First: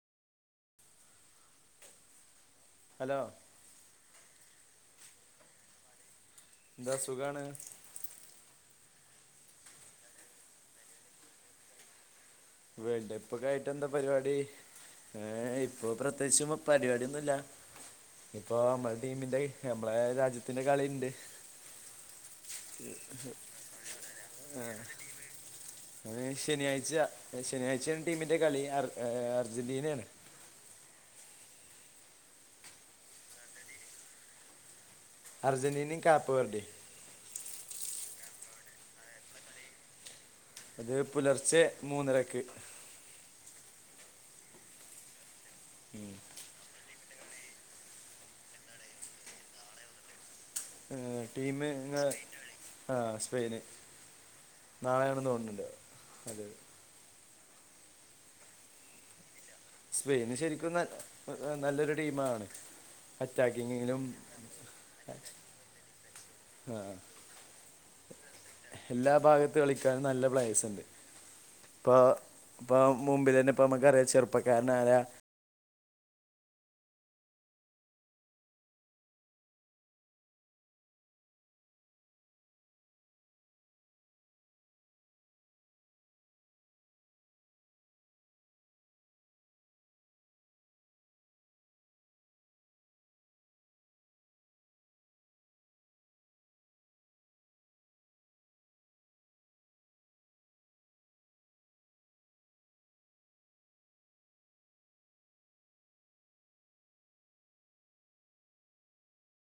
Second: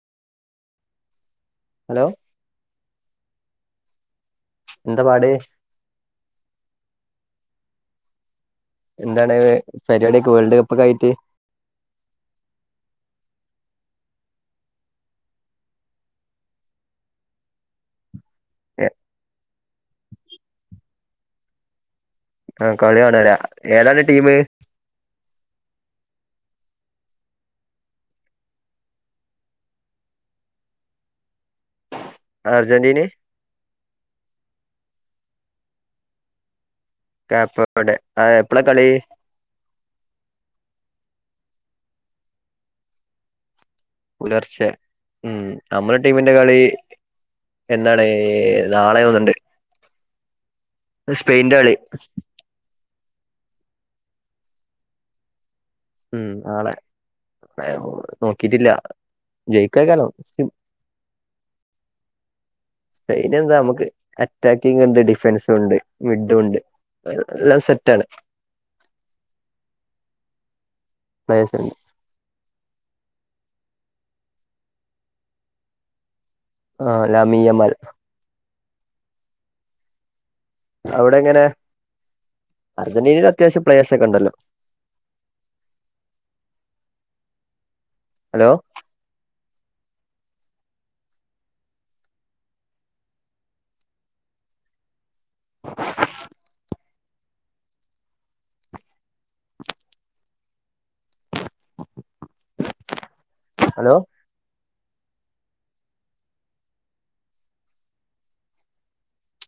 Hello hello എന്താ പാട്. ദ സുഖാണ്. എന്താണ് പരിപാടിയൊക്കെ വേൾഡ് കപ്പ് ഒക്കെ ആയിട്ട്. വേൾഡ് കപ്പ്ക്കെ ആയിട്ട് എന്താ പരിപാടി. ഏ ഇപ്പൊ പ്രത്യേകിച്ചും പരിപാടിയന്നുല്ല. ഇപ്പൊ നമ്മള ടീമിന്റെ നമ്മളെ രാജ്യത്തിന്റെ കളിണ്ട്. ആ കളി കാണാലേ ഏതാണ് ടീമ് അത് ശനിയാഴ്ച ശനിയാഴ്ചയാണ് ടീമിന്റെ കളി എ അർജന്റീനയാണ്. അർജന്റ്റീനെ? അർജന്റീനയും കാപ്പ് വർഡി [unintelligible] അ എപ്പളാ കളി അത് പുലർച്ചെ മൂന്നരക്ക്. പുലർച്ചെ ഉം നമ്മളെ ടീമിന്റെ കളി എന്താണ് നാളെ തോന്നണ്ട്. ഏ ടീമ [inaudible] ആ സ്പെയിന് നാളെയണെന്ന് തോണ്ണ് ഉം നളെെ നോക്കിട്ടില്ല ജയിക്കാക്കാരം സ്പെയിന് ശരിക്കും ന നല്ലൊരു ടീമാണ്. സ്പെയിൻ എന്താ നമുക്ക് അറ്റാക്കിങ്ങിലും അറ്റാക്കിങ് ഉണ്ട് ഡിഫൻസും ഉണ്ട് വി എല്ലാ ഭാഗത്തും കളിക്കാനും നല്ല പ്ലേയേസ് ണ്ട് പ്ലേയേഴ്സ് ഉണ്ട് ഇപ്പ ഇപ്പ മുമ്പിൽ തന്നെ ഇപ്പ നമുക്കറിയ ചെറുപ്പക്കാരനരാ ആ ലമി അമൽ. അവിടെ ഇങ്ങനെ അർജന്റീനൽ അത്യാവശ്യം പ്ലയഴസ് ഒക്കെ ഉണ്ടല്ലോ? [inaudible] Hello [inaudible] hello